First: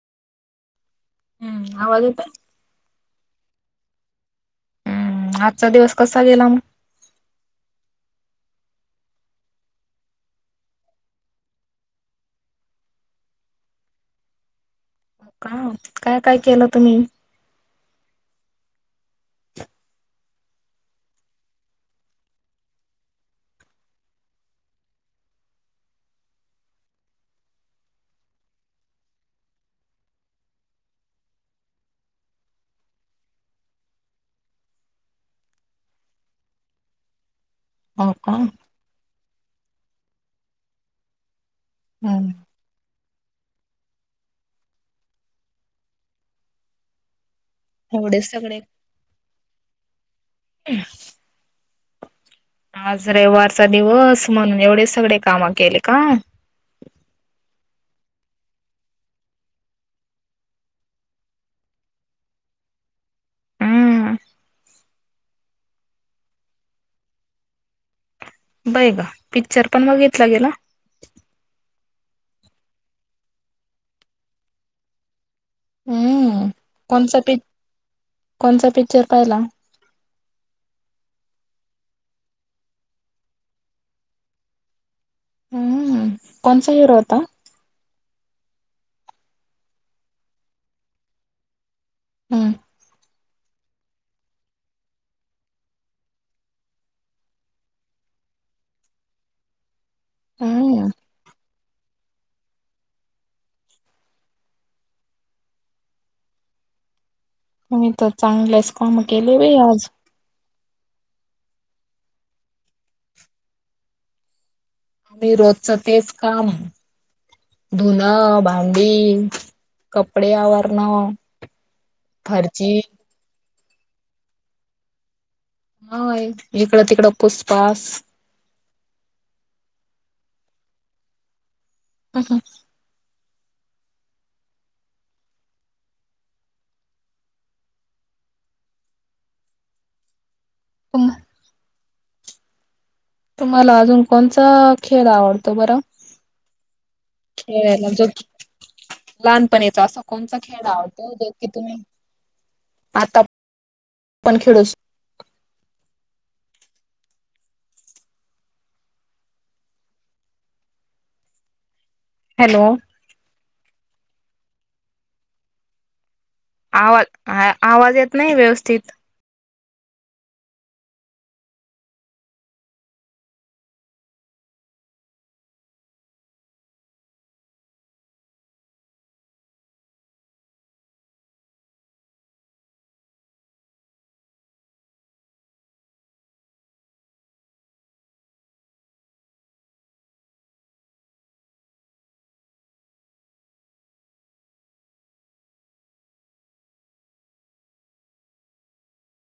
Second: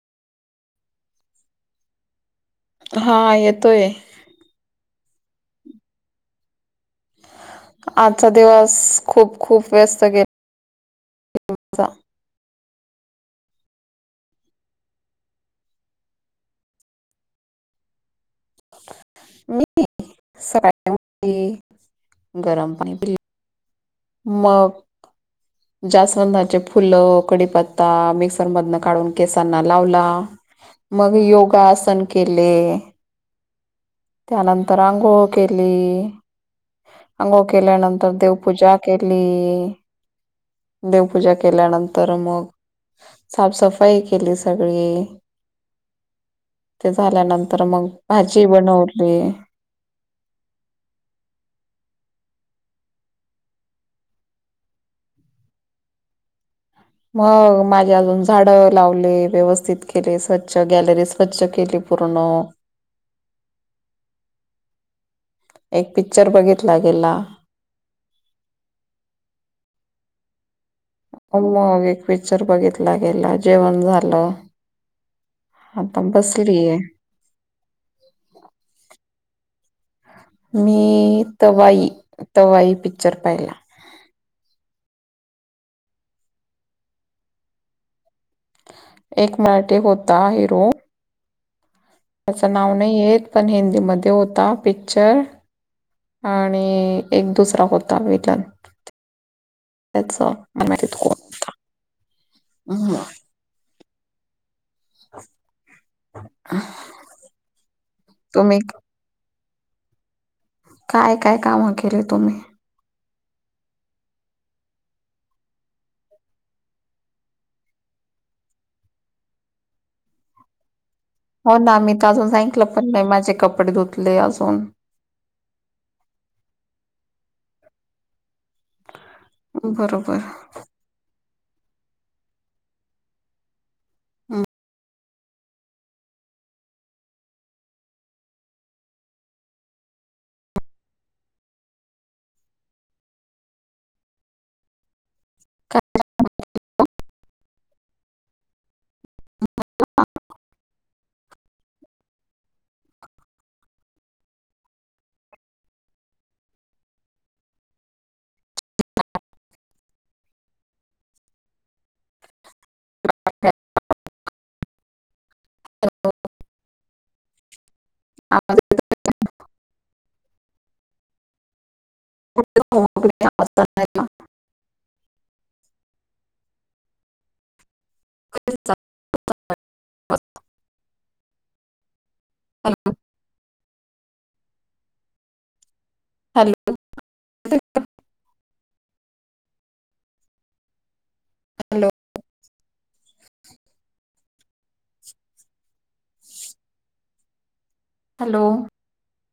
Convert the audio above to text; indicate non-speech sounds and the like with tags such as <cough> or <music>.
हम्म आवाज येतोय? हा येतोय. हम्म आजचा दिवस कसा गेला मग? आजचा दिवस खूप खूप व्यस्त गेला. का काय काय केलं तुम्ही? मी सकाळी गरम पाणी पिले. मग <inaudible> जास्वंदचे फुलं, कडीपत्ता मिक्सर मधन काढून केसांना लावला. मग योगासन केले. त्यानंतर अंघोळ केली अंघोळ हो केल्यानंतर का देवपूजा, केली देवपूजा केल्यानंतर हम्म मग, साफसफाई केली सगळी ते झाल्यानंतर मग एवढ भाजी सगळे बनवली आज रविवारचा दिवस म्हणून एवढे सगळे काम केले का? मग माझे अजून झाडं लावले व्यवस्थित केले स्वच्छ गॅलरी स्वच्छ केली. पूर्ण हम्म एक पिकच्चर बघितला गेला. बय ग! पिक्चर पण बघितलं गेला. अम्मा मग एक पिकच्चर बघितला गेला जेवण झालं. आता हम्म बसलीये. कोण पिक कोणचा पिक्चर पाहिला. मी तवाई, तवाई पिकच्चर पाहिला. हम्म कोणसा हिरो होता? एक मराट होता हिरो हम्म त्याचं नाव नाही येत पण हिंदीमध्ये होता पिक्चर आणि एक दुसरा होता वटन त्याच मना हम्म कोण होता म् तर तुम्ही चांगलेच काम केले ब आज काय काय कामं केली तुम्ही आम्ही रोजचं तेच काम धुणं भांडी कपडे आवरणं हो ना मी तर अजून सांकलं फरची पण नाही माझे कपडे धुतले अजून हा इकडं तिकडं पुोस पास बरोबर ह हं हम कम तुम्हाला अजून कोणचा खेळ आवडतो बरं हेयला जो लहानपणीचा असा कोणचा खेळ आवडतो ज की तुम्ही आता आपण खेळूस हॅलो हो आवाज आवाज येत नाही व्यवस्थित हो कोणी म आहे हॅलो हॅलो हॅलो